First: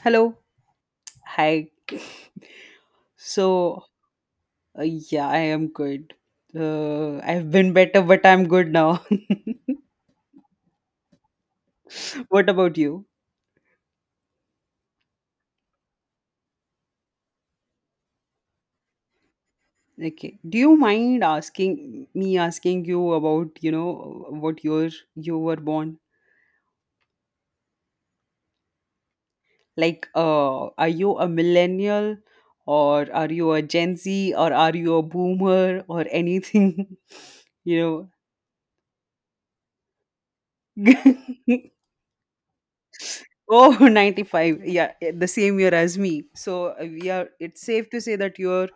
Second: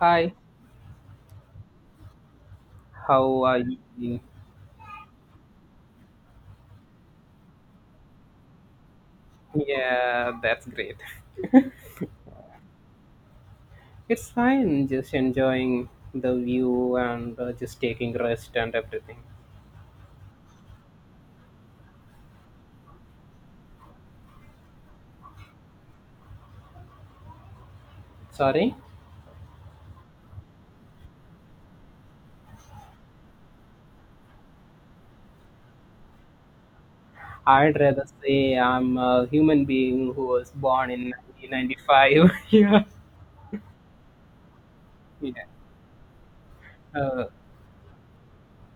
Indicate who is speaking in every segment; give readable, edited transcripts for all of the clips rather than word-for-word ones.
Speaker 1: Hi,
Speaker 2: Hello. Hi.
Speaker 1: how are
Speaker 2: So,
Speaker 1: you?
Speaker 2: uh, yeah, I am good. I've been better, but I'm good now.
Speaker 1: Yeah, that's great.
Speaker 2: What about you?
Speaker 1: It's fine, just enjoying the view and just taking rest and everything.
Speaker 2: Okay. Do you mind asking you about, what year you were born?
Speaker 1: Sorry,
Speaker 2: Like, are you a millennial or are you a Gen Z or are you a boomer or anything?
Speaker 1: I'd rather
Speaker 2: You
Speaker 1: say I'm a human being who was born
Speaker 2: know.
Speaker 1: in 1995. Yeah,
Speaker 2: Oh, 95. Yeah, the
Speaker 1: yeah,
Speaker 2: same year as me. So, we
Speaker 1: uh,
Speaker 2: are it's safe to say that you're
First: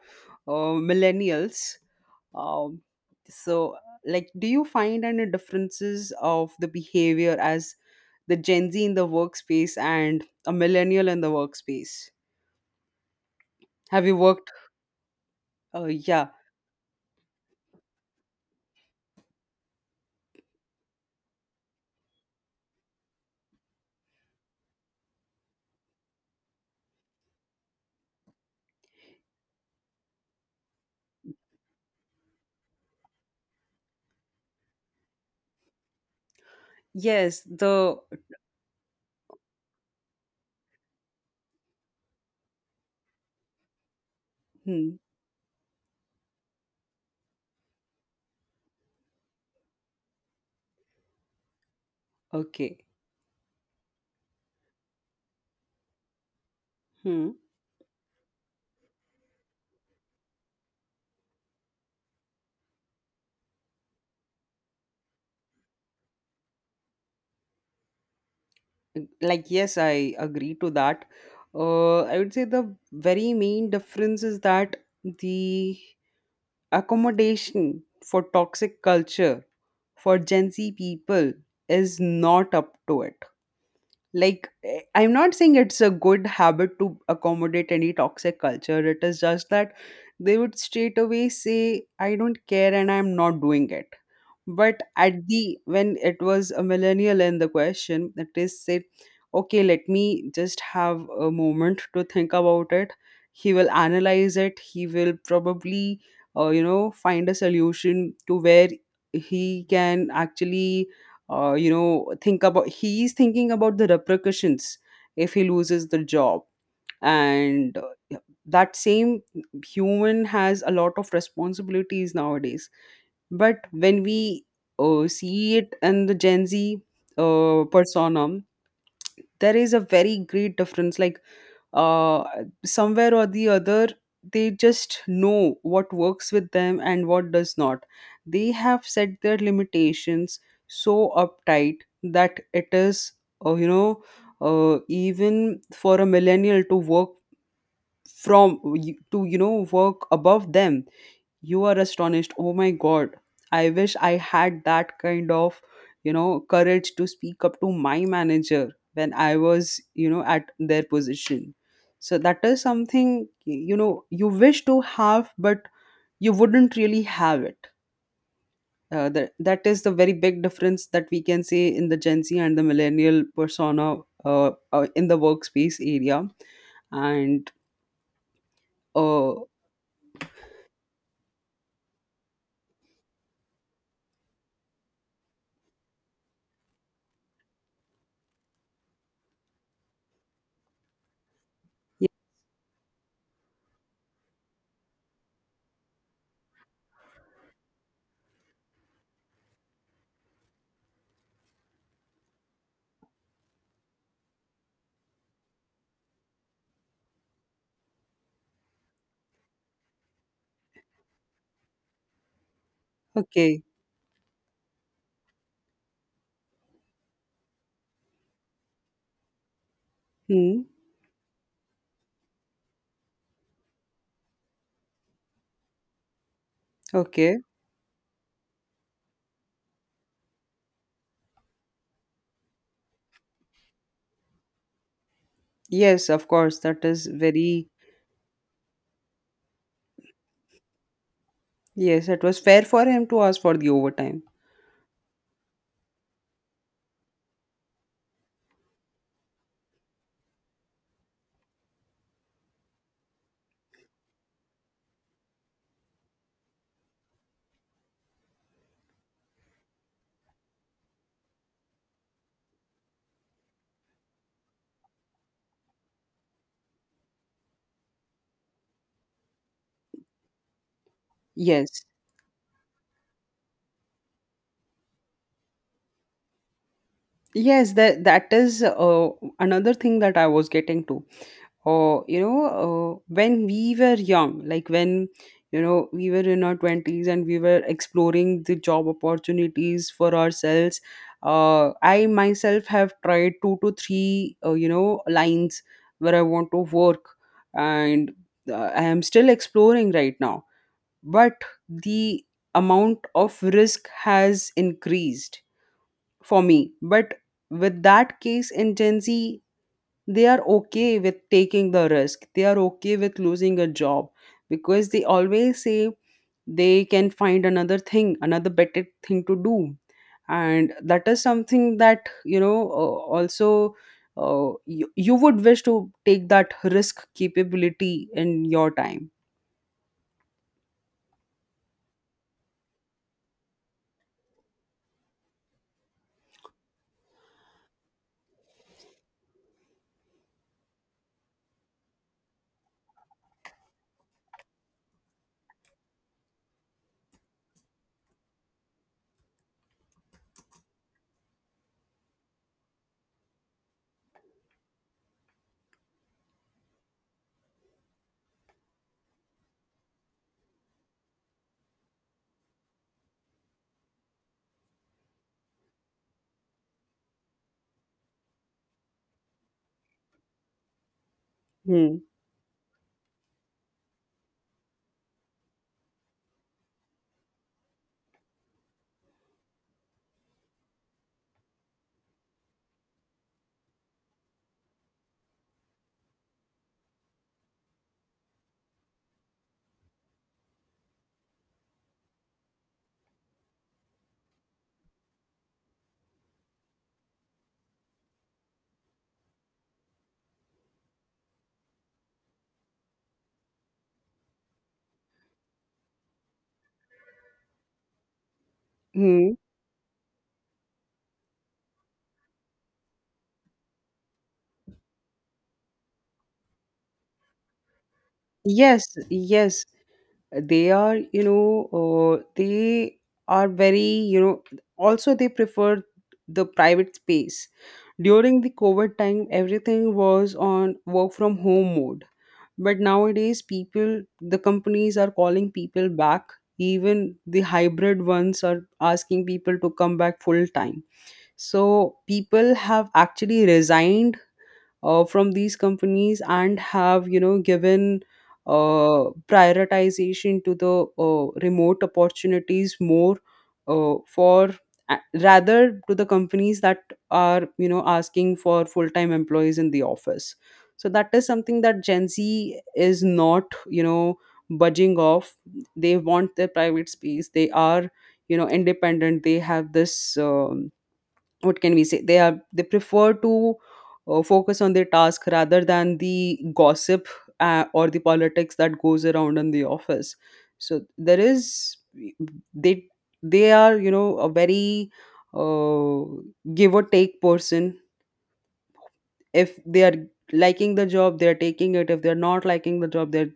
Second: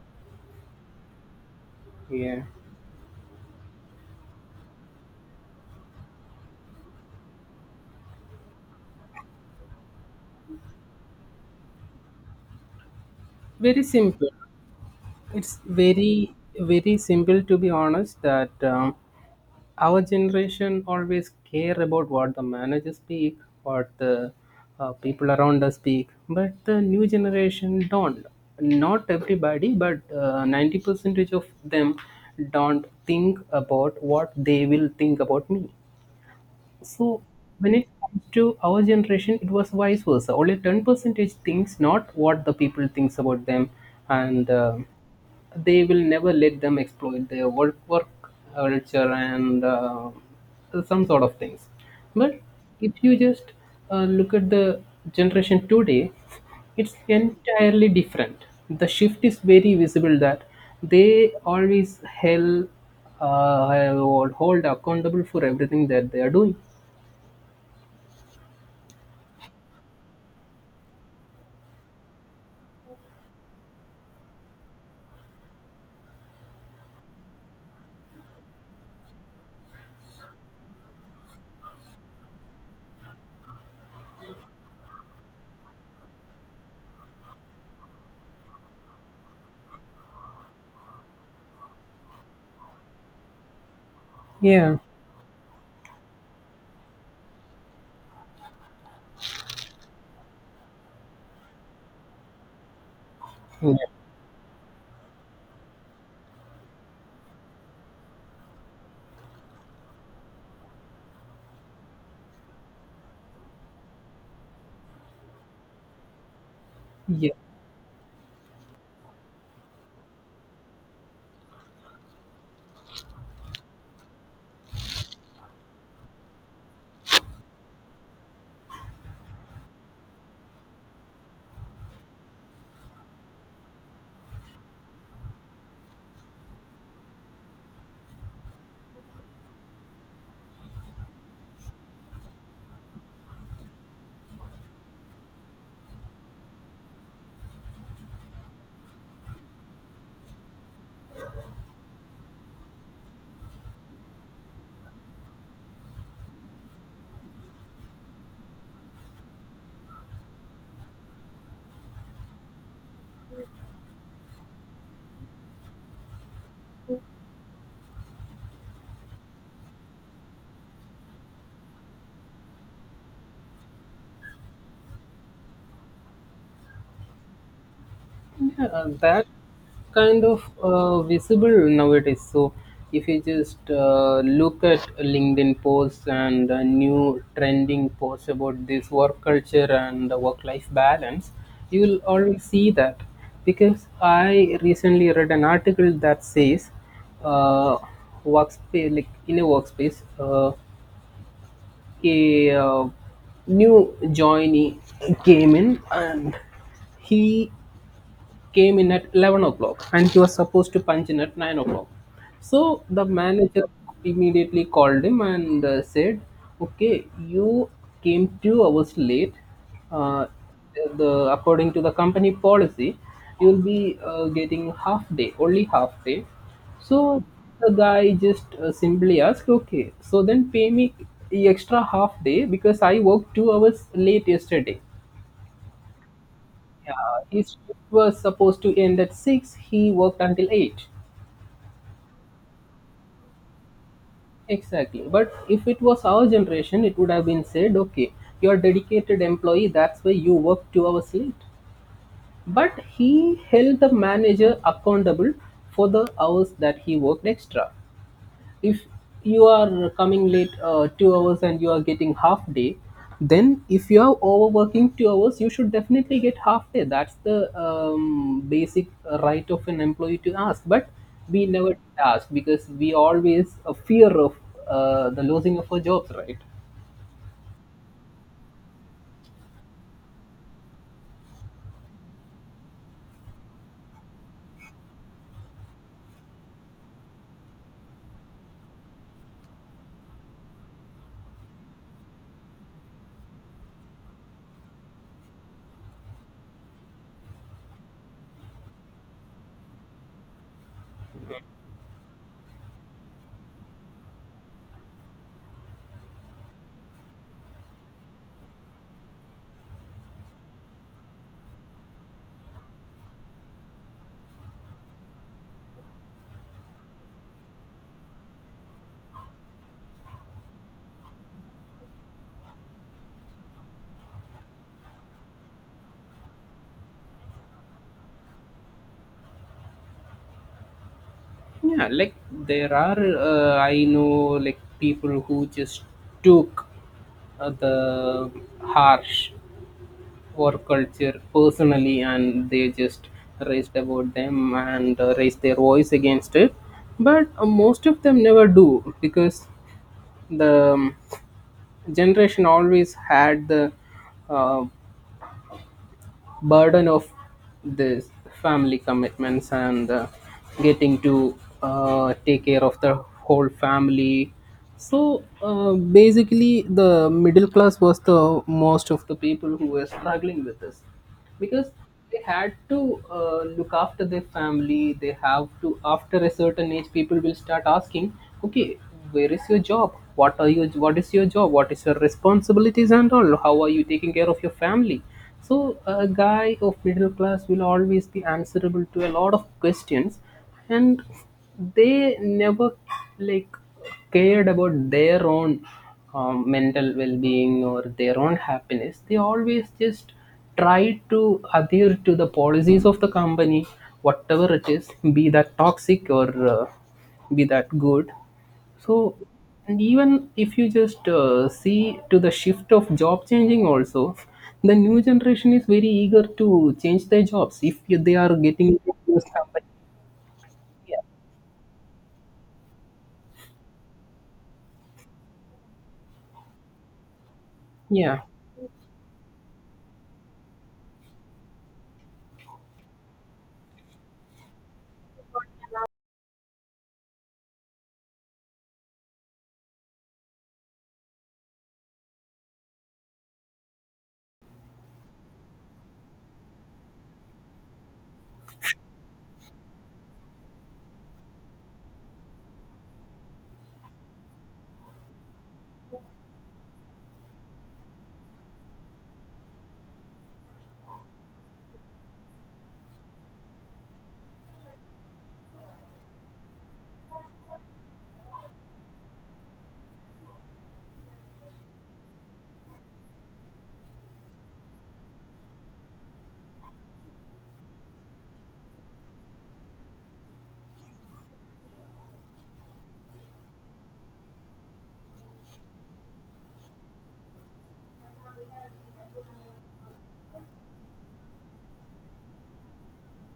Speaker 2: millennials.
Speaker 1: yeah.
Speaker 2: Um, so, like, do you find any differences of the behavior as the Gen Z in the workspace and a millennial in the workspace?
Speaker 1: Very
Speaker 2: Have you
Speaker 1: simple.
Speaker 2: worked?
Speaker 1: It's
Speaker 2: Yeah.
Speaker 1: very, very simple, to be honest. That Our generation always care about what the managers speak, what the people around us speak, but the new generation don't. Not everybody, but 90 percentage of them don't think about what they will think about me. So
Speaker 2: Yes.
Speaker 1: when it
Speaker 2: The.
Speaker 1: comes to our generation, it was vice versa. Only ten percentage thinks not what the people thinks about them, and
Speaker 2: Hmm,
Speaker 1: they will never let them exploit their work culture and some sort of things. But
Speaker 2: okay.
Speaker 1: if you just look at the generation today, it's
Speaker 2: Hmm.
Speaker 1: entirely different. The shift is very visible that they always held hold accountable for everything that they are doing.
Speaker 2: Like, yes, I agree to that. I would say the very main difference is that the accommodation for toxic culture for Gen Z people is not up to it. Like, I'm not saying it's a good habit to accommodate any toxic culture. It is just that they would straight away say, I don't care and I'm not doing it,
Speaker 1: Yeah,
Speaker 2: but at the when it was a millennial in the question, the test said, okay, let me just have a moment to think about it. He will
Speaker 1: yeah,
Speaker 2: analyze it, he will probably find a solution to where he can actually think about he is thinking about the repercussions if he loses the job,
Speaker 1: yeah.
Speaker 2: and that same human has a lot of responsibilities nowadays. But when we see it in the Gen Z persona, there is a very great difference. Like, uh, somewhere or the other, they just know what works with them and what does not. They have set their limitations so uptight that it is, uh, you know, even for a millennial to work from to work above them, you are astonished. Oh my god, I wish I had that kind of courage to speak up to my manager when I was at their position. So that is something you wish to have, but you wouldn't really have it. That is the very big difference that we can see in the Gen Z and the millennial persona, in the workspace area. And,
Speaker 1: Yeah, that
Speaker 2: uh,
Speaker 1: kind of visible nowadays. So if you just look at LinkedIn posts and new trending posts about this work culture and the work-life balance, you will
Speaker 2: yeah,
Speaker 1: always see that. Because I recently read an article that says, uh, workspace like in a workspace, a new joinee came in and he came in at 11 o'clock and he was supposed to punch in at 9 o'clock. So the
Speaker 2: okay.
Speaker 1: manager immediately called him and said, okay, you came 2 hours late. Uh,
Speaker 2: Hmm,
Speaker 1: the According to the company policy, you'll be getting half day, only half day. So
Speaker 2: okay.
Speaker 1: the guy just simply asked, okay, so then pay me the extra half day because I worked 2 hours late yesterday.
Speaker 2: Yes, of course. That
Speaker 1: Yeah,
Speaker 2: is
Speaker 1: his
Speaker 2: very.
Speaker 1: shift was supposed to end at 6, he worked until 8.
Speaker 2: Yes, it was fair for him to ask for the overtime.
Speaker 1: Exactly. But if it was our generation, it would have been said, okay, you're a dedicated employee, that's why you work 2 hours late. But he held the manager accountable for the hours that he worked extra. If you are coming late 2 hours and you are getting half day, then if you are overworking 2 hours, you should definitely get half day. That's the basic right of an employee to ask, but we never
Speaker 2: Yes.
Speaker 1: ask because we always a fear of the losing of our jobs, right?
Speaker 2: Yes, that is another thing that I was getting to. When we were young, like when we were in our twenties and we were exploring the job opportunities for ourselves. I myself have tried two to three, lines where I want to work, and I am still exploring right now. But the amount of risk has increased for me. But with that case in Gen Z, they are okay with taking the risk. They are okay with losing a job because they always say they can find another thing, another better thing to do. And that is something that, also, you would wish to take that risk capability in your time.
Speaker 1: Yeah, like there are I know like people who just took the harsh work culture personally and they just raised about them and raised their voice against it, but most of them never do because the generation always had the uh, burden of this family commitments and getting to take care of the whole family. So basically the middle class was the most of the people who were struggling with this, because
Speaker 2: Hmm.
Speaker 1: they had to look after their family. They have to, after a certain age, people will start asking, okay, where is your job, what are you, what is your job, what is your responsibilities and all, how are you taking care of your family? So a guy of middle class will always be answerable to a lot of questions, and they never like cared about their own mental well-being or their own happiness. They always just try to adhere to the policies of the company, whatever it is, be that toxic or uh, be that good. So
Speaker 2: Hmm.
Speaker 1: and even if you just see to the shift of job changing also, the new generation is very eager to change their jobs if they are getting
Speaker 2: Yes,
Speaker 1: into those
Speaker 2: yes,
Speaker 1: companies.
Speaker 2: they are,
Speaker 1: yeah
Speaker 2: uh, they very, also they prefer the private space.
Speaker 1: yeah
Speaker 2: During the COVID time, everything was on work from home mode, but nowadays people the companies are calling people back. Even the hybrid ones are asking people to come back full time, so people have actually resigned from these companies and have given prioritization to the remote opportunities more, for rather to the companies that are asking for full-time employees in the office. So that is something that Gen Z is not budging off. They want their private space, they are independent. They have this, what can we say, they prefer to focus on their task rather than the gossip or the politics that goes around in the office. So there is, they they are a very uh, give or take person. If they are liking the job, they are taking it. If they are not liking the job, they're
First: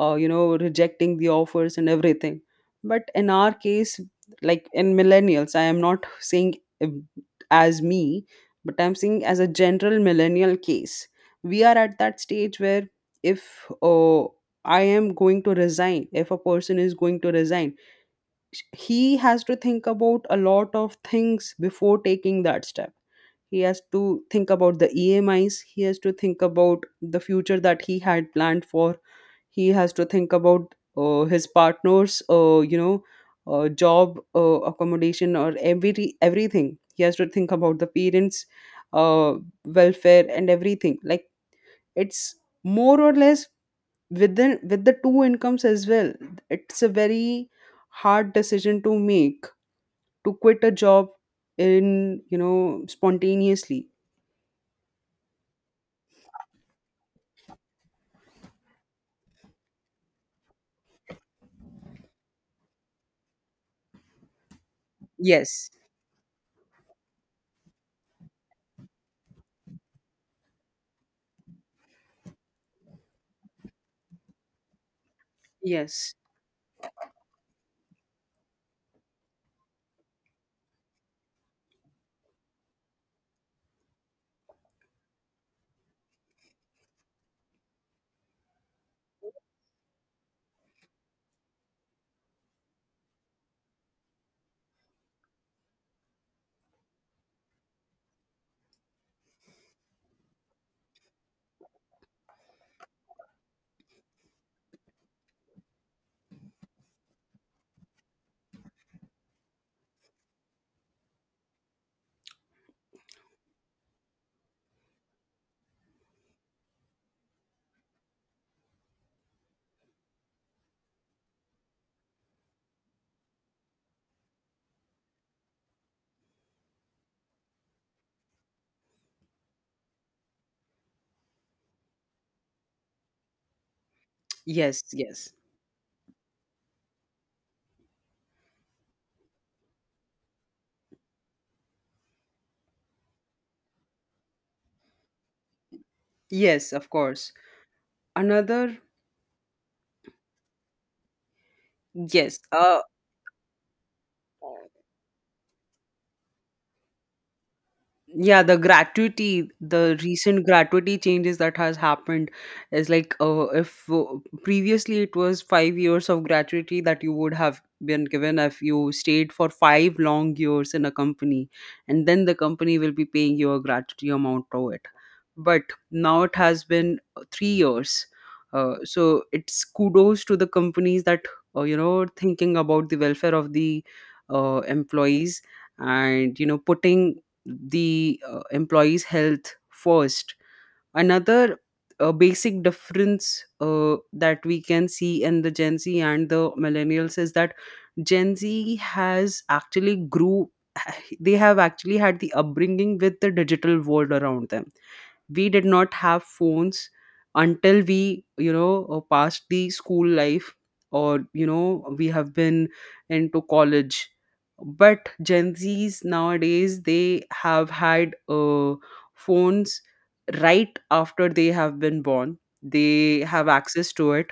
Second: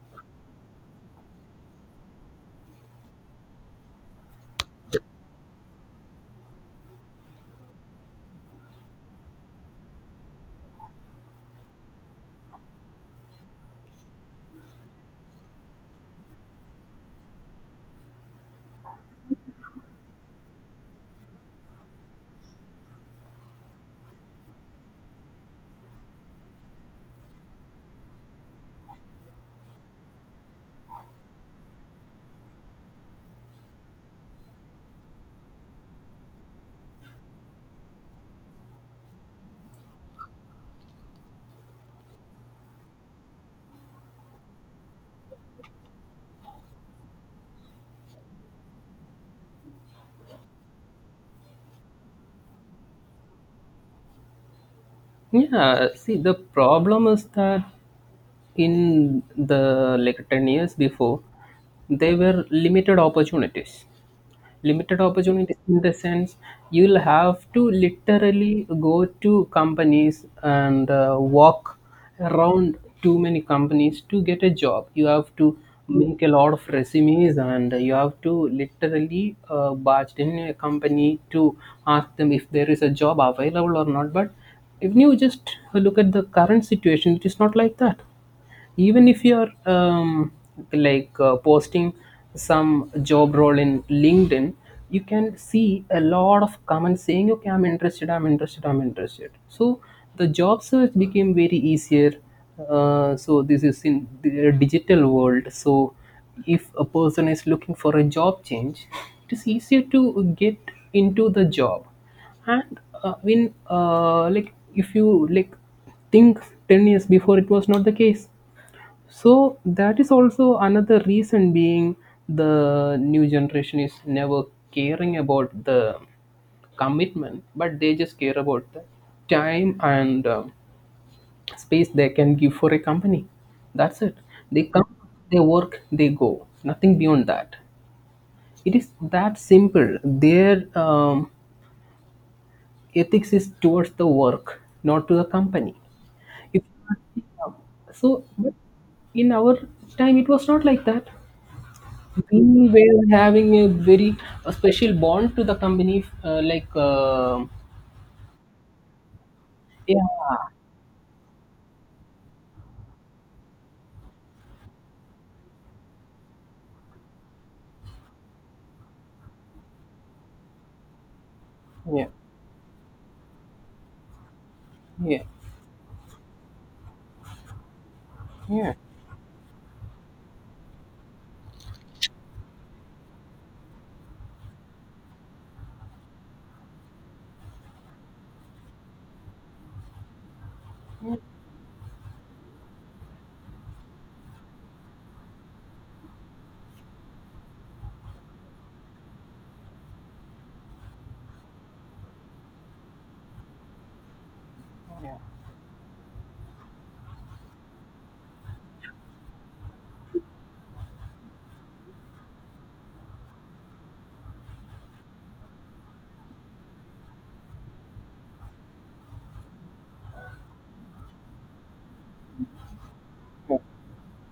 Speaker 2: rejecting the offers and everything. But in our case, like in millennials, I am not saying, um, as me, but I'm saying as a general millennial case, we are at that stage where, if I am going to resign if a person is going to resign, he has to think about a lot of things before taking that step. He has to think about the EMIs, he has to think about the future that he had planned for, he has to think about his partner's, job, accommodation, or everything. He has to think about the parents, uh, welfare and everything. Like, it's more or less with the two incomes as well. It's a very hard decision to make, to quit a job in spontaneously.
Speaker 1: Yeah, see, the problem is that in the like 10 years before, there were limited opportunities, limited opportunities
Speaker 2: Yes,
Speaker 1: in the sense you'll have to literally go to companies and walk around too many companies to get a job. You have to
Speaker 2: yes.
Speaker 1: make a lot of resumes and you have to literally barge in a company to ask them if there is a job available or not. But if you just look at the current situation, it is not like that. Even if you're posting some job role in LinkedIn, you can see a lot of comments saying okay, I'm interested, I'm interested, I'm interested. So the job search became very easier, so this is in the digital world. So if a person is looking for a job change, it is easier to get into the job. And when like if you like think 10 years before, it was not the case. So that is also another reason being the new generation is never caring about the commitment, but they just care about the time and space they can give for a company. That's it. They
Speaker 2: Yes,
Speaker 1: come,
Speaker 2: yes,
Speaker 1: they work, they go. Nothing beyond that. It is that simple. Their ethics is towards the work, not to the company. If
Speaker 2: yes, of course.
Speaker 1: so, but
Speaker 2: Another
Speaker 1: in our time, it was not like that.
Speaker 2: yes.
Speaker 1: We were having a very special bond to the company, like
Speaker 2: Yeah,
Speaker 1: yeah,
Speaker 2: the recent gratuity changes that has happened, is like, if previously it was 5 years of gratuity that you would have been given if you stayed for 5 long years in a company,
Speaker 1: yeah,
Speaker 2: and then the company will be paying you a gratuity amount to it.
Speaker 1: yeah,
Speaker 2: But now it has been 3 years,
Speaker 1: yeah,
Speaker 2: so it's kudos to the companies that thinking about the welfare of the employees and putting the employees' health first. Another basic difference, that we can see in the Gen Z and the millennials, is that Gen Z has actually grew. They have actually had the upbringing with the digital world around them.
Speaker 1: yeah.
Speaker 2: We did not have phones until we, passed the school life, or we have been into college. But Gen Z's nowadays, they have had phones right after they have been born. They have
Speaker 1: yeah.
Speaker 2: access to it,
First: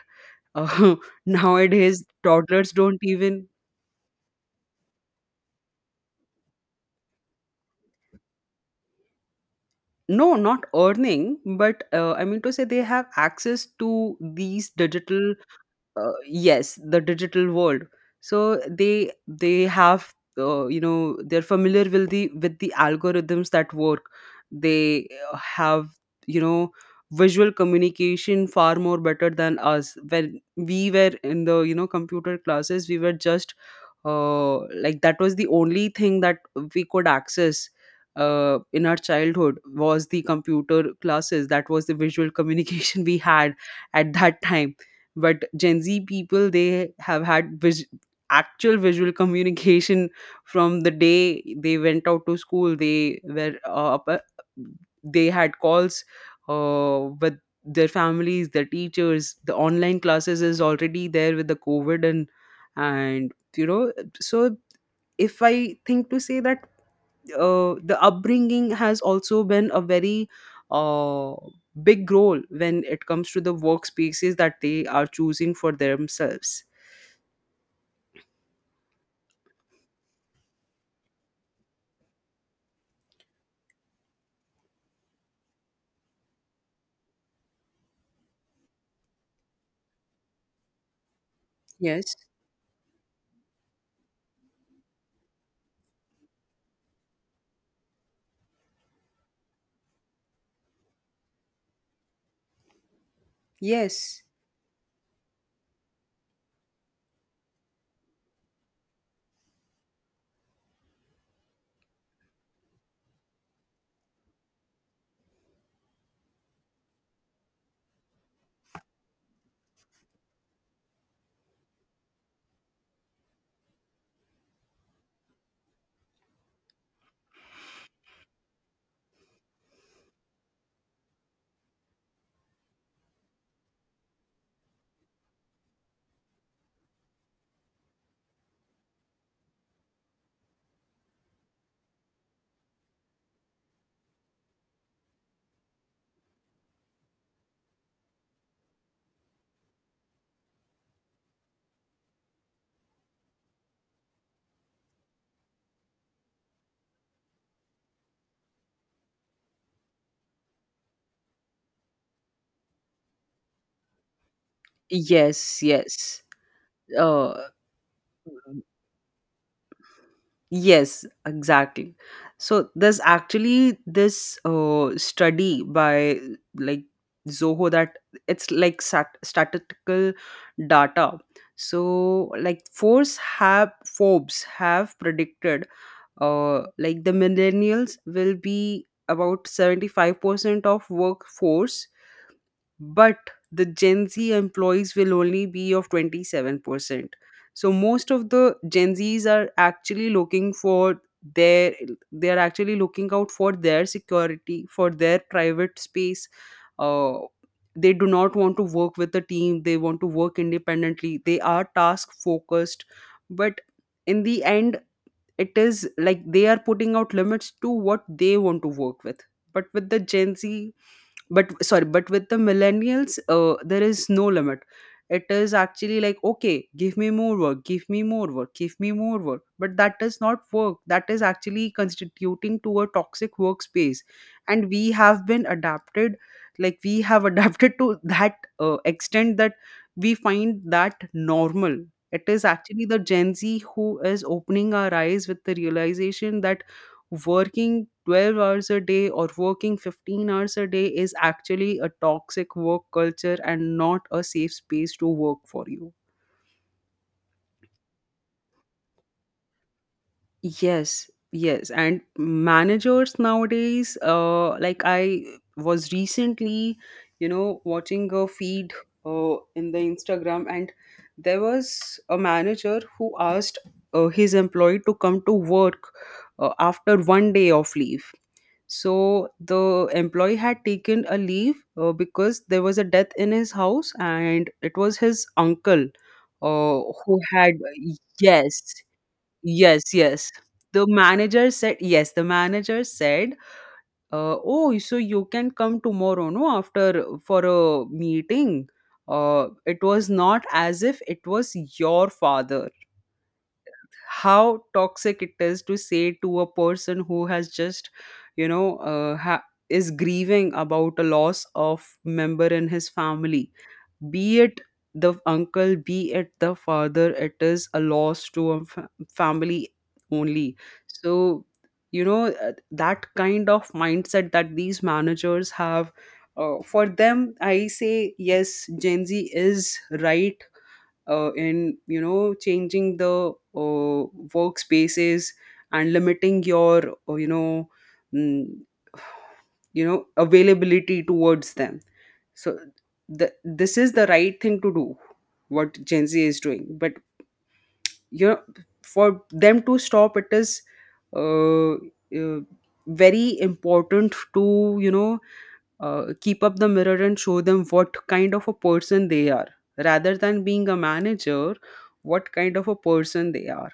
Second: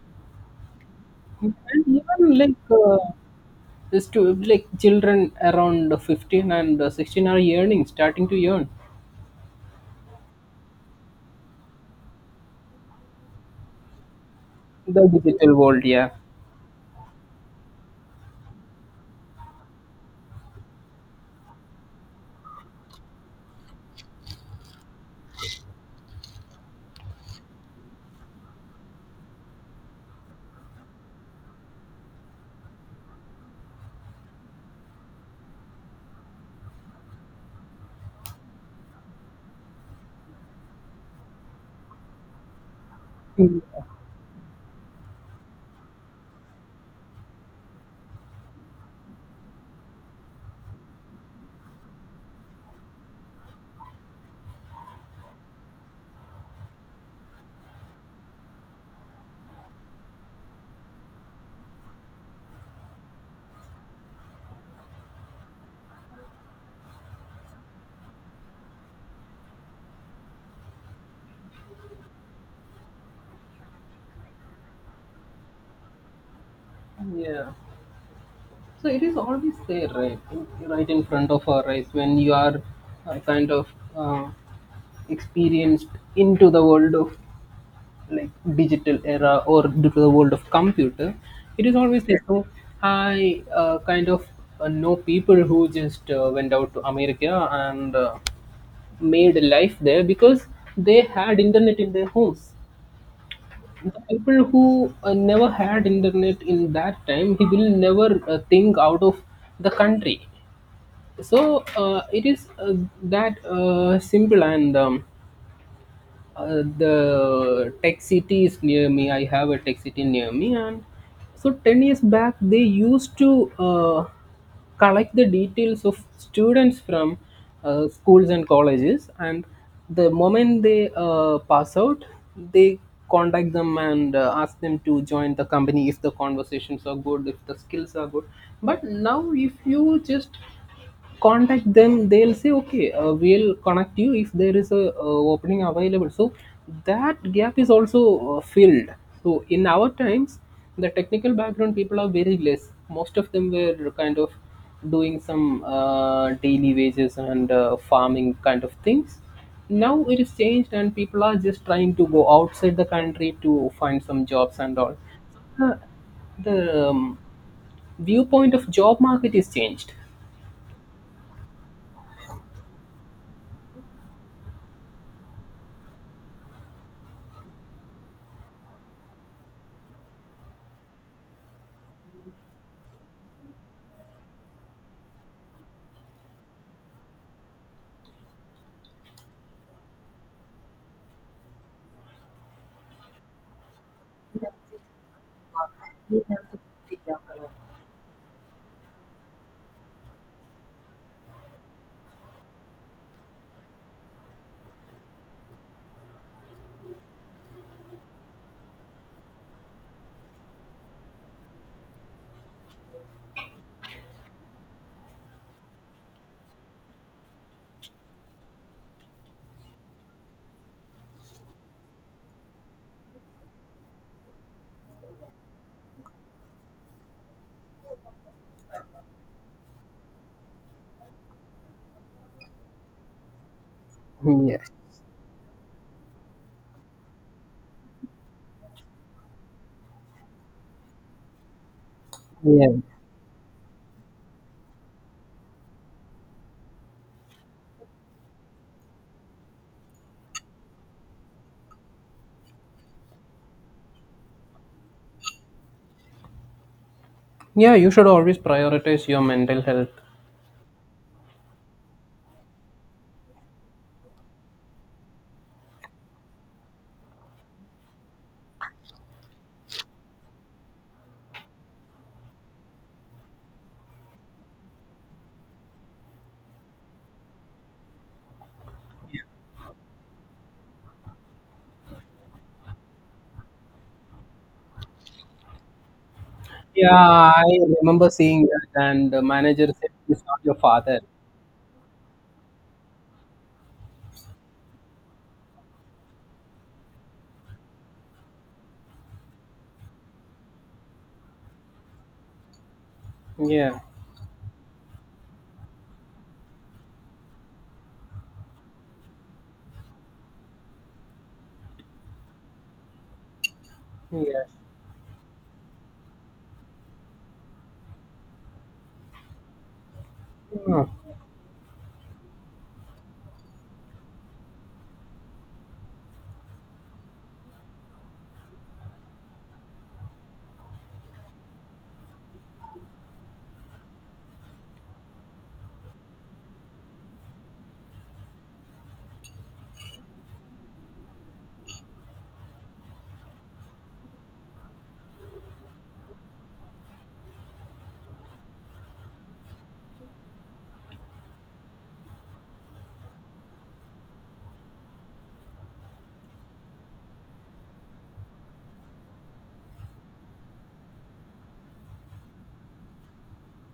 Speaker 2: uh,
Speaker 1: And
Speaker 2: nowadays
Speaker 1: even like
Speaker 2: toddlers don't even.
Speaker 1: this to like children around 15 and 16 are yearning, starting to yearn
Speaker 2: No, not earning, but, I mean to say they have access to these
Speaker 1: the
Speaker 2: digital,
Speaker 1: digital world. Yeah,
Speaker 2: yes, the digital world. So they have, they're familiar with the algorithms that work. They have you know visual communication far more better than us. When we were in the computer classes, we were just, like, that was the only thing that we could access in our childhood, was the computer classes. That was the visual communication we had
Speaker 1: Mm.
Speaker 2: at that time. But Gen Z people, they have had actual visual communication from the day they went out to school. They were they had calls with their families, their teachers. The online classes is already there with the COVID, and so if I think to say that, the upbringing has also been a very uh, big role when it comes to the workspaces that they are choosing for themselves.
Speaker 1: Yeah. So it is always there, right, right in front of our eyes when you are uh, kind of uh, experienced into the world of like digital era or due to the world of computer. It is always
Speaker 2: Yes.
Speaker 1: like so. I know people who just went out to America and made a life there because they had internet in their homes. The
Speaker 2: Yes.
Speaker 1: people who never had internet in that time, he will never think out of the country. So it is that simple. And The tech city is near me, I have a tech city near me, and so 10 years back they used to collect the details of students from schools and colleges, and the moment they pass out they contact them and ask them to join the company if the conversations are good, if the skills are good. But now if you just contact them, they'll say okay, we'll connect you if there is a opening available. So that gap is also filled. So in our times, the technical background people are very less, most of them were kind of doing some daily wages and farming kind of things. Now it is changed and people are just trying to go outside the country to find some jobs and all.
Speaker 2: Yes,
Speaker 1: So
Speaker 2: yes.
Speaker 1: the um,
Speaker 2: uh
Speaker 1: viewpoint of job market is changed.
Speaker 2: Yes, exactly. So there's actually this, study by, like, Zoho, that it's like statistical data. So like, Forbes have predicted, like, the millennials will be about 75% of workforce, but the Gen Z employees will only be of 27%. So most of the Gen Zs are actually looking for their they are actually looking out for their security, for their private space. Uh, they do not want to work with a team. They want to work independently. They are task focused, but in the end, it is like they are putting out limits to what they want to work with, but with the Gen Z, but sorry, but with the millennials, there is no limit. It is actually like, okay, give me more work, give me more work, give me more work, but that does not work. That is actually constituting to a toxic workspace, and
Speaker 1: Yes.
Speaker 2: we have been adapted, like we have adapted to that extent that we find that normal. It is
Speaker 1: Yeah.
Speaker 2: actually the Gen Z who is opening our eyes with the realization that working 12 hours a day or working 15 hours a day is actually a toxic work culture and not a safe space to work for you.
Speaker 1: Yeah, you should always prioritize your mental health.
Speaker 2: Yes, yes. And managers nowadays, like, I was recently, watching a feed in the Instagram, and there was a manager who asked his employee to come to work after 1 day of leave. So the employee had taken a leave because there was a death in his house, and it was his uncle uh,
Speaker 1: Yeah,
Speaker 2: who
Speaker 1: I
Speaker 2: had,
Speaker 1: remember seeing that,
Speaker 2: yes,
Speaker 1: and the manager said,
Speaker 2: Yes,
Speaker 1: it's
Speaker 2: yes.
Speaker 1: not your
Speaker 2: The
Speaker 1: father.
Speaker 2: manager said, yes, the manager said, oh, so you can come tomorrow, no, after for a meeting. It was not as if it was your father.
Speaker 1: Yeah,
Speaker 2: How toxic it is to say to a person who has just, you know, uh, ha- is grieving about a loss of member in his family, be
Speaker 1: yeah.
Speaker 2: it the uncle, be it the father, it is a loss to a family only.
Speaker 1: Yeah,
Speaker 2: So that kind of mindset that these managers have, for them I say yes, Gen Z is right, in changing the workspaces and limiting your mm, availability towards them. So this is the right thing to do, what Gen Z is doing. But you know for them to stop, it is uh, uh, very important to keep up the mirror and show them what kind of a person they are, rather than being a manager, what kind of a person they are.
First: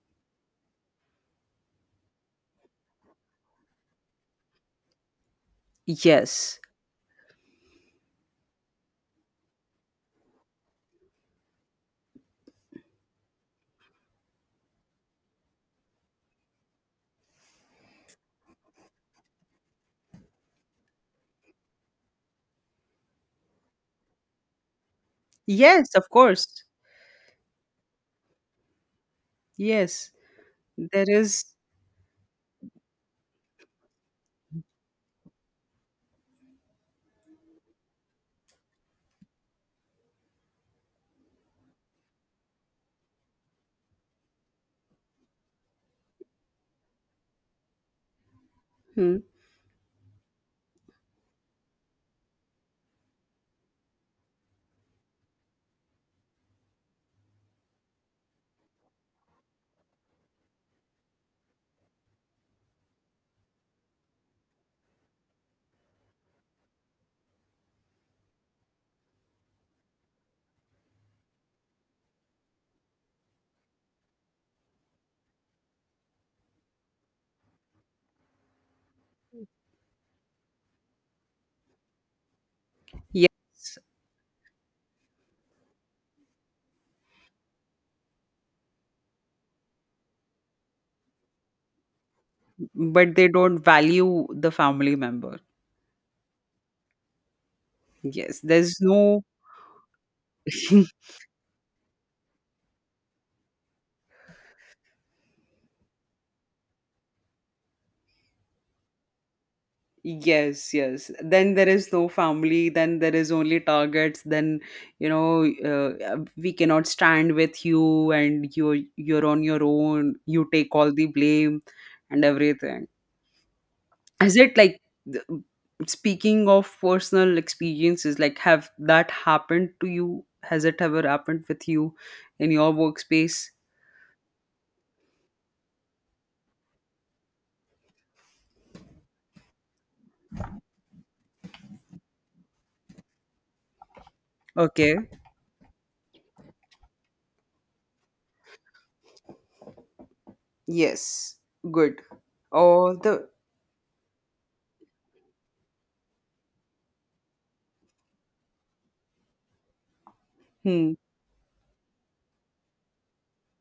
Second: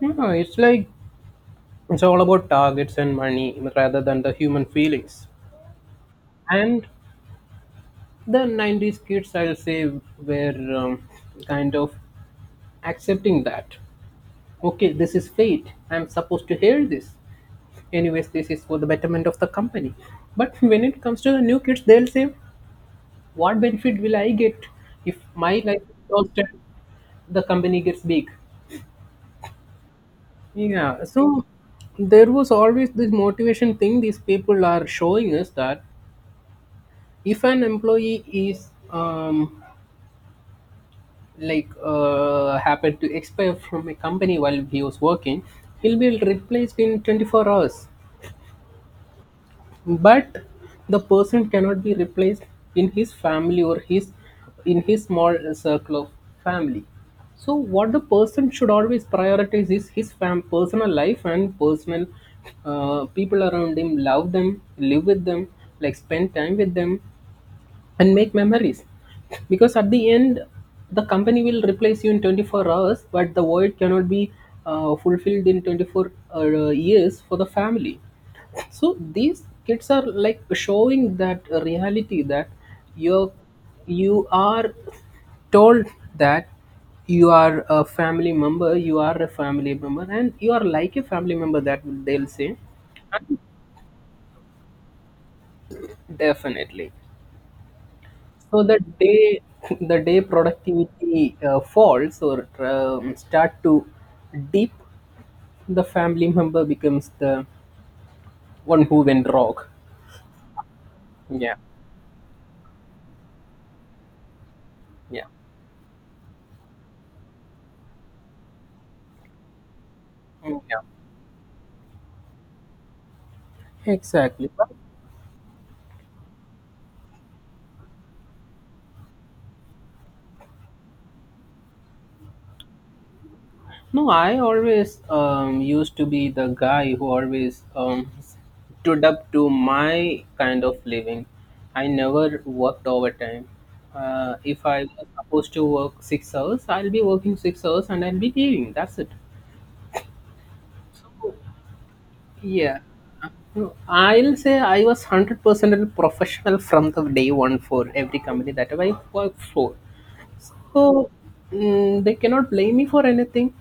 Speaker 1: yeah, it's like it's all about targets and money rather than the human feelings.
Speaker 2: Yes,
Speaker 1: And the 90s kids, I'll say, were kind of accepting that. Okay, this is fate. I'm supposed to hear this. Anyways, this is for the betterment of the company. But when it comes to the new kids, they'll say, what benefit will I get if my life
Speaker 2: yes, of
Speaker 1: is lost and
Speaker 2: course.
Speaker 1: the company gets big?
Speaker 2: Yes,
Speaker 1: Yeah,
Speaker 2: there
Speaker 1: so
Speaker 2: is.
Speaker 1: there was always this motivation thing these people are showing us that if an employee is happened to expire from a company while he was working, he'll be replaced in 24 hours.
Speaker 2: Hmm.
Speaker 1: But the person cannot be replaced in his family or his in his small circle of family. So what the person should always prioritize is his personal life and personal people around him, love them, live with them, like spend time with them and make memories. Because at the end the company will replace you in 24 hours, but the void cannot be fulfilled in 24 years for the family. So these kids are like showing that reality that you
Speaker 2: Yes,
Speaker 1: you are told that you are a family member, you are a family member, and you are like a family member, that they'll say.
Speaker 2: but they don't value the family member.
Speaker 1: Definitely.
Speaker 2: Yes,
Speaker 1: So
Speaker 2: there's
Speaker 1: the
Speaker 2: no.
Speaker 1: day the day productivity falls or start to dip, the family member becomes the one who went wrong.
Speaker 2: Yes, yes.
Speaker 1: Yeah,
Speaker 2: Then there is no family, then there is only targets, then
Speaker 1: yeah,
Speaker 2: we cannot stand with you and you're on your own, you
Speaker 1: Mm,
Speaker 2: take all the blame and everything.
Speaker 1: yeah,
Speaker 2: Is
Speaker 1: exactly.
Speaker 2: it
Speaker 1: But
Speaker 2: like, th- speaking of personal experiences, like have that happened to you? Has it ever happened with you in your workspace?
Speaker 1: no, I always used to be the guy who always stood up to my kind of living. I never worked overtime. If I
Speaker 2: Okay.
Speaker 1: was supposed to work 6 hours, I'll be working 6 hours and I'll be leaving. That's it.
Speaker 2: Yes. Good.
Speaker 1: Yeah.
Speaker 2: Or the.
Speaker 1: No, I'll say I was 100% professional from the day one for every company that I worked for.
Speaker 2: Hmm.
Speaker 1: So mm, they cannot blame me for anything,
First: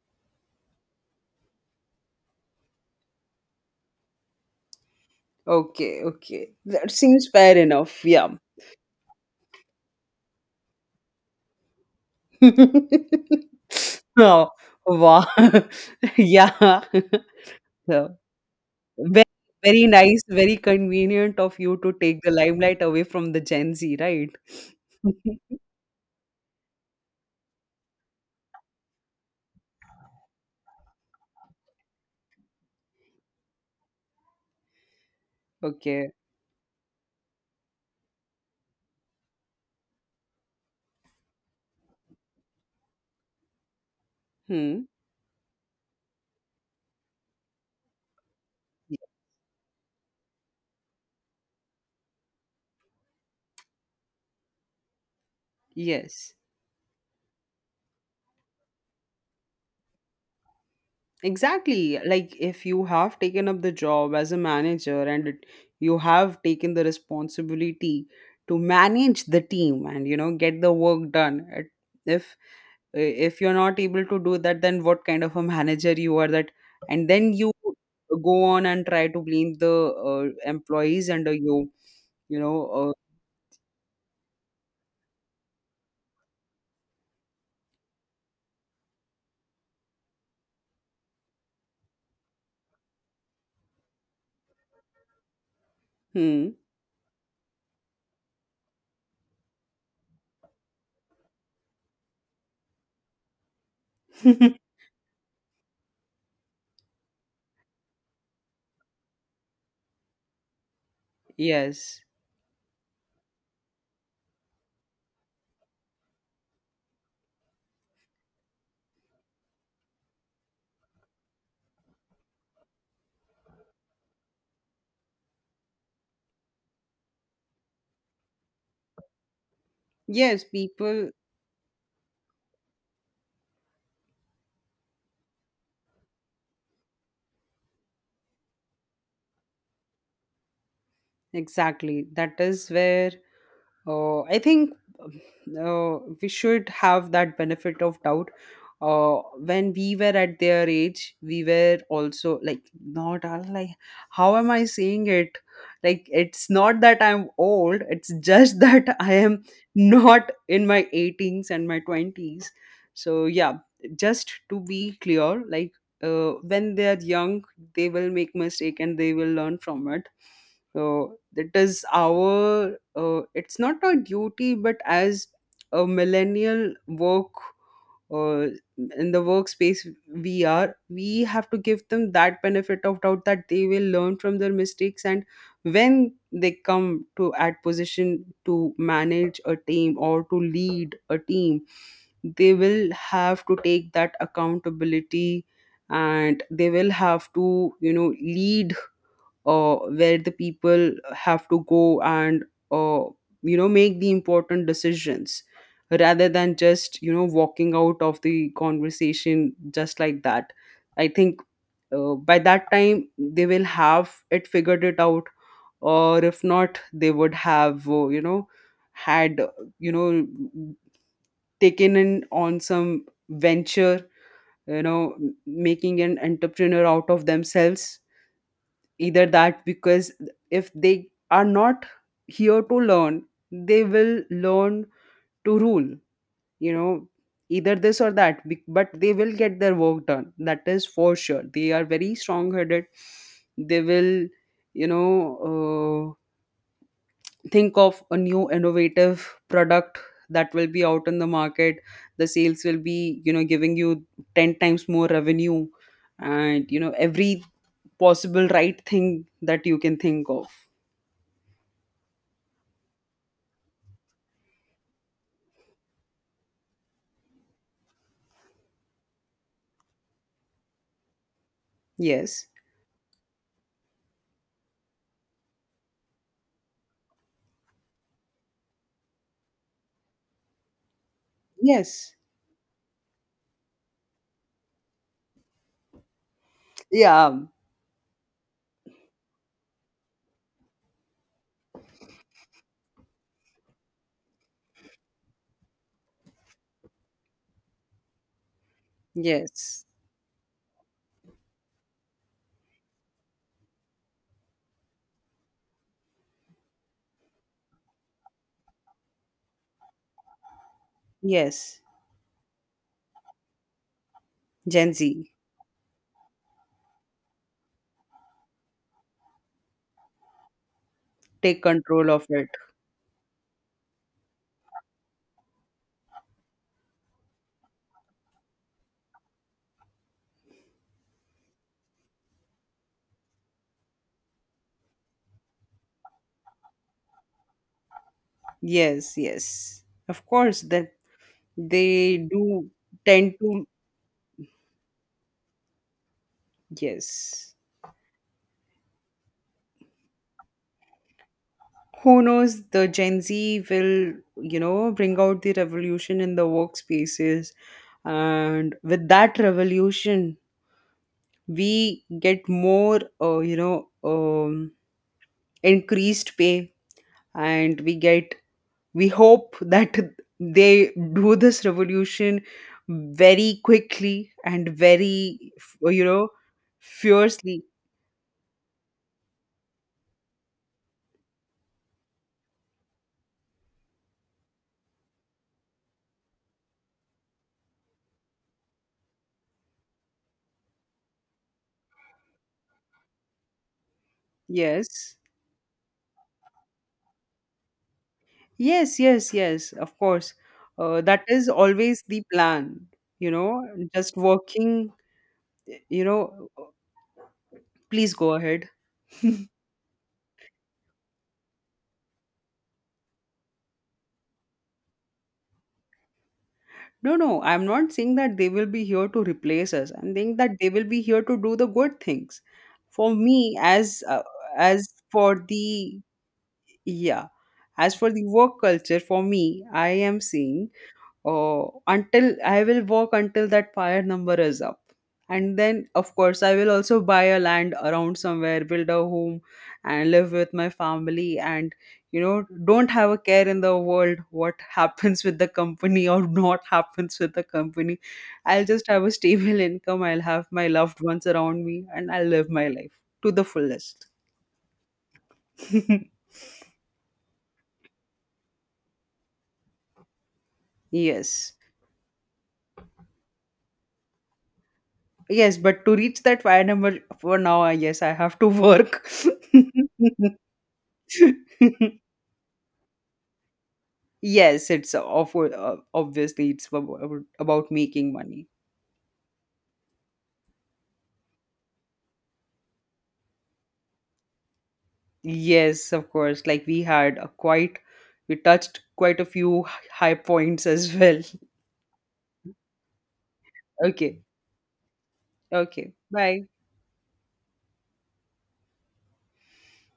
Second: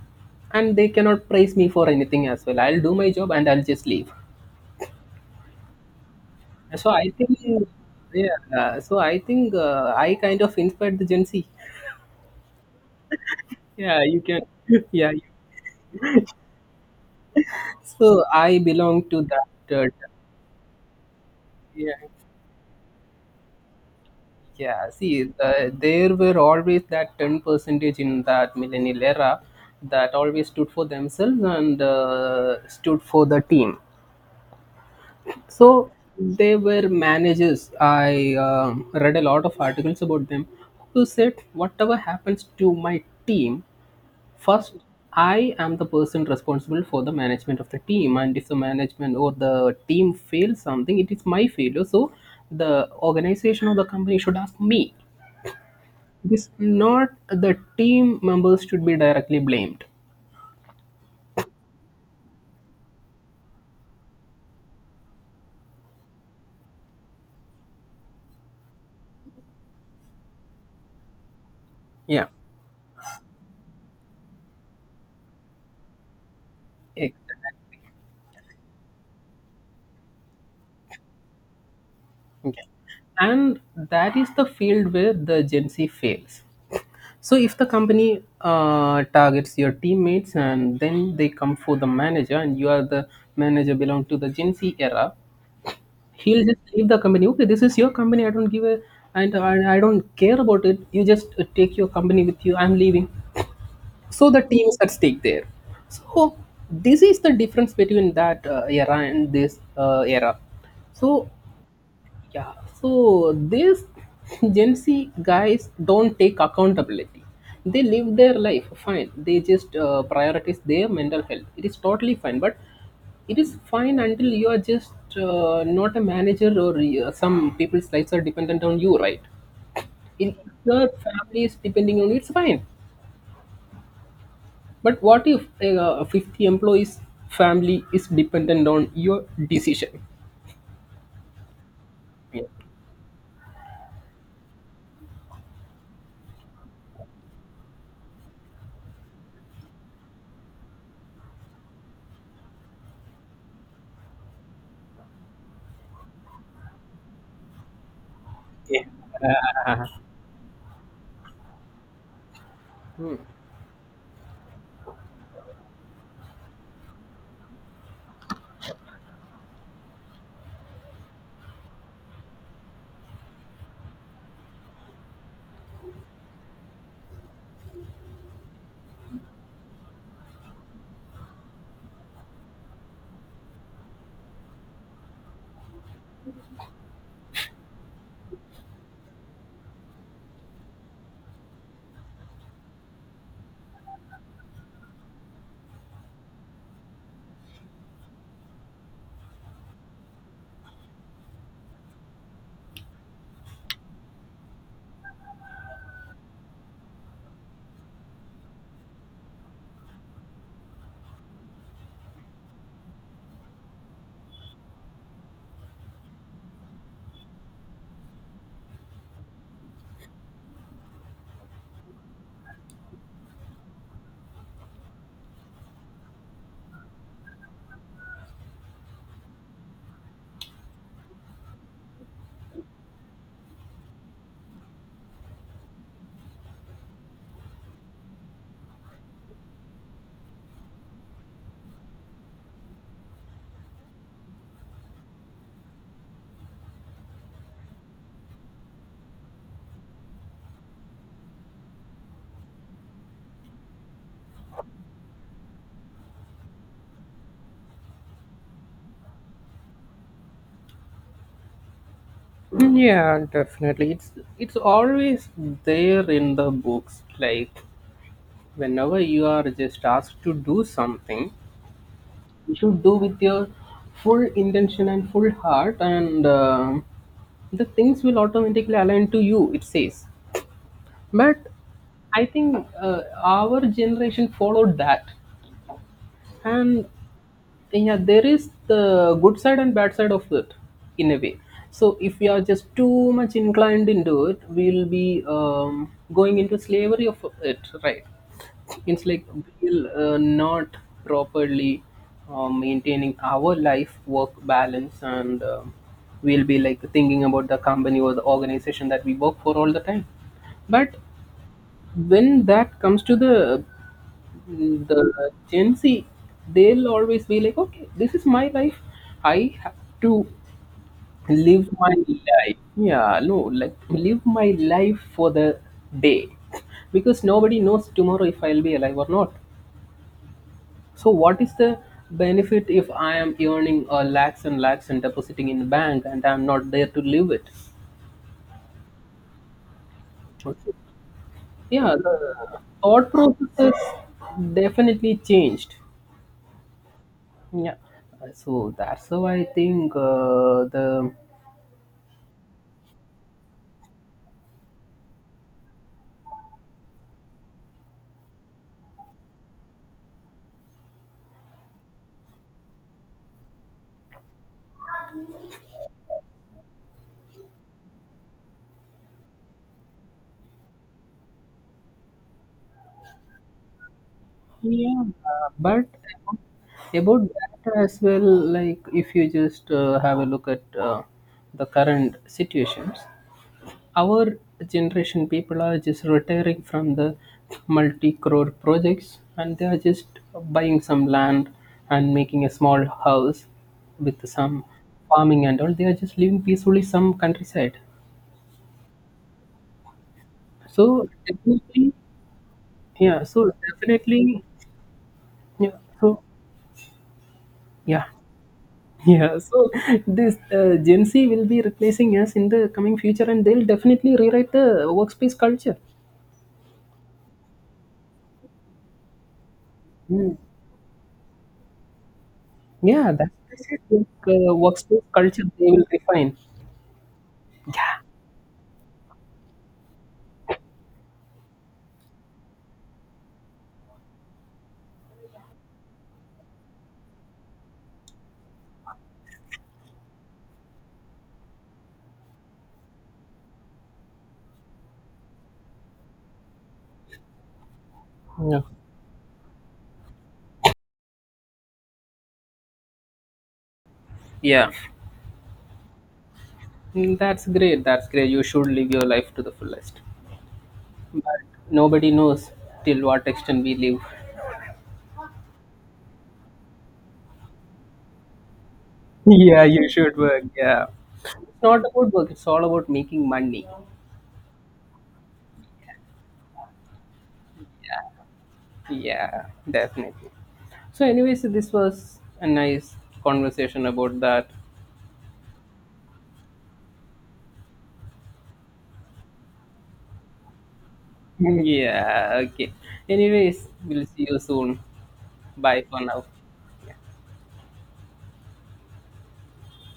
Speaker 1: and they cannot praise me for anything as well. I'll do my job and I'll just leave.
Speaker 2: Okay, okay.
Speaker 1: So
Speaker 2: That
Speaker 1: I
Speaker 2: seems
Speaker 1: think,
Speaker 2: fair enough. Yeah.
Speaker 1: yeah. So I think I kind of inspired the Gen Z. Yeah, you can.
Speaker 2: Oh,
Speaker 1: Yeah. You,
Speaker 2: wow. Yeah. So,
Speaker 1: so I belong to
Speaker 2: very,
Speaker 1: that.
Speaker 2: very nice, very convenient of you to
Speaker 1: Yeah.
Speaker 2: take the limelight away from the Gen Z, right?
Speaker 1: Yeah, see, there were always that 10 percentage in that millennial era that always stood for themselves and stood for the team. So
Speaker 2: Okay.
Speaker 1: they were managers. I read a lot of articles about them who said, whatever happens to my team, first
Speaker 2: Hmm.
Speaker 1: I am the person responsible for the management of the team, and if the management or the team fails something, it is my failure. So the organization or the company should ask me.
Speaker 2: Yes.
Speaker 1: This not the team members should be directly blamed.
Speaker 2: Exactly. Like if you have taken up the job as a manager and it, you have taken the responsibility to manage the team and get the work done. It-
Speaker 1: Yeah.
Speaker 2: If if you're not able to do that, then what kind of a manager you are that? And then
Speaker 1: Exactly.
Speaker 2: you go on and try to blame the employees under you. You
Speaker 1: Okay.
Speaker 2: know.
Speaker 1: And that is the field where the Gen Z fails. So if the company targets your teammates and then they come for the manager and you are the manager belong to the Gen Z era, he'll
Speaker 2: Hmm.
Speaker 1: just leave the company. Okay, this is your company. I don't give a and I don't care about it. You just take your company with you. I'm leaving. So the team is at stake there. So this is the difference between that era and this era. So
Speaker 2: Yes.
Speaker 1: yeah, so these Gen Z guys don't take accountability. They live their life fine. They just prioritize their mental health. It is totally fine, but it is fine until you are just not a manager or some people's lives are dependent on you, right? If
Speaker 2: Yes.
Speaker 1: your
Speaker 2: People.
Speaker 1: family is depending on you, it's fine. But what if a 50 employees' family is dependent on your decision?
Speaker 2: Exactly. That
Speaker 1: Yeah.
Speaker 2: is where. I think we should have that benefit of doubt. When we were at their age, we were also like not, I was like, how am I saying it? Like it's not that I'm old. It's just that I am not in my 18s and my 20s. So yeah, just to be clear, like when they are young, they will make mistake and they will learn from it. So it is our it's not our duty, but as a millennial work uh, in the workspace, we have to give them that benefit of doubt that they will learn from their mistakes. And when they come to at position to manage a team or to lead a team, they will have to take that accountability, and they will have to lead where the people have to go, and uh, make the important decisions, rather than just walking out of the conversation just like that. I think by that time they will have it figured it out, or if not, they would have had you know taken in on some venture, making an entrepreneur out of themselves, either that. Because if they are not here to learn, they will learn to rule, you know either this or that, but they will get their work done, that is for sure. They are very strong headed. They will, you know uh, think of a new innovative product that will be out in the market. The sales will be, giving you 10 times more revenue, and every possible right thing that you can think of.
Speaker 1: Yeah, definitely. It's always there in the books. Like whenever you are just asked to do something,
Speaker 2: Yes.
Speaker 1: you should do with your full intention and full heart, and the things will automatically align to you. It says, but
Speaker 2: Yes.
Speaker 1: I think our generation followed that. And
Speaker 2: Yeah.
Speaker 1: yeah, there is the good side and bad side of it in a way. So if we are just too much inclined into it, we'll be going into slavery of it, right? It's like we'll
Speaker 2: Yes.
Speaker 1: not properly maintaining our life work balance, and we'll be like thinking about the company or the organization that we work for all the time. But
Speaker 2: Yes.
Speaker 1: when that comes to the
Speaker 2: Gen Z,
Speaker 1: the Gen Z, they'll always be like, okay, this is my life. I have to
Speaker 2: take
Speaker 1: live my
Speaker 2: control of it.
Speaker 1: life. Yeah, no, like live my life for the day, because nobody knows tomorrow if I'll be alive or not. So, what is the benefit if I am earning lakhs and lakhs and depositing in bank and I'm not there to live it?
Speaker 2: Yes. Yes. Of course,
Speaker 1: Okay.
Speaker 2: that
Speaker 1: Yeah,
Speaker 2: they
Speaker 1: the
Speaker 2: do
Speaker 1: thought
Speaker 2: tend
Speaker 1: process
Speaker 2: to.
Speaker 1: has definitely changed.
Speaker 2: Yes.
Speaker 1: Yeah, so that's how I think the
Speaker 2: Who knows? The Gen Z will, bring out the revolution in the workspaces, and with that revolution, we get more, increased pay, and we get, we hope that they do this revolution very quickly and
Speaker 1: yeah, uh,
Speaker 2: very
Speaker 1: but
Speaker 2: you know
Speaker 1: about
Speaker 2: fiercely.
Speaker 1: that as well, like if you just have a look at the current situations, our generation people are just retiring from the multi-crore projects and they are just buying some land and making a small house with some
Speaker 2: Yes,
Speaker 1: farming and all. They are just living peacefully some countryside.
Speaker 2: yes, yes, yes, of course.
Speaker 1: So
Speaker 2: That is
Speaker 1: definitely
Speaker 2: always the plan,
Speaker 1: Yeah,
Speaker 2: you
Speaker 1: so
Speaker 2: know just
Speaker 1: definitely,
Speaker 2: working,
Speaker 1: yeah,
Speaker 2: you
Speaker 1: so
Speaker 2: know
Speaker 1: yeah,
Speaker 2: please go ahead.
Speaker 1: yeah, so this Gen Z will be replacing us in the coming future, and they'll definitely rewrite the workspace culture.
Speaker 2: No, no, I'm not saying that they will be here to replace us. I'm saying
Speaker 1: Mm.
Speaker 2: that they will be here to do the good things. For
Speaker 1: Yeah,
Speaker 2: me,
Speaker 1: that's the
Speaker 2: as
Speaker 1: workspace
Speaker 2: for
Speaker 1: culture they
Speaker 2: the.
Speaker 1: will refine.
Speaker 2: Yeah. As for the work culture, for me, I am saying, until I will work until that fire number is up. And then, of course, I will also buy a land around somewhere, build a home, and live with my family. And, don't have a care in the world what happens with the company or not happens with the company.
Speaker 1: Yeah.
Speaker 2: I'll just have a stable income. I'll have my loved ones around me and I'll live my life to the fullest.
Speaker 1: Yeah, mm, that's great. That's great. You should live your life to the fullest. But
Speaker 2: Yes.
Speaker 1: nobody knows till what extent we live.
Speaker 2: Yes, but to reach that fire number for now, I yes, I have to work.
Speaker 1: Yeah, you should work. Yeah. It's not about work, it's all about making money.
Speaker 2: Yes, it's of obviously, it's about making money.
Speaker 1: Yeah, definitely. So, anyways, this was a nice conversation about that.
Speaker 2: Yes, of course. Like we had a quite, we touched quite a few high points as well.
Speaker 1: Yeah, okay. Anyways, we'll
Speaker 2: Okay,
Speaker 1: see you soon. Bye
Speaker 2: okay.
Speaker 1: for now.
Speaker 2: Bye.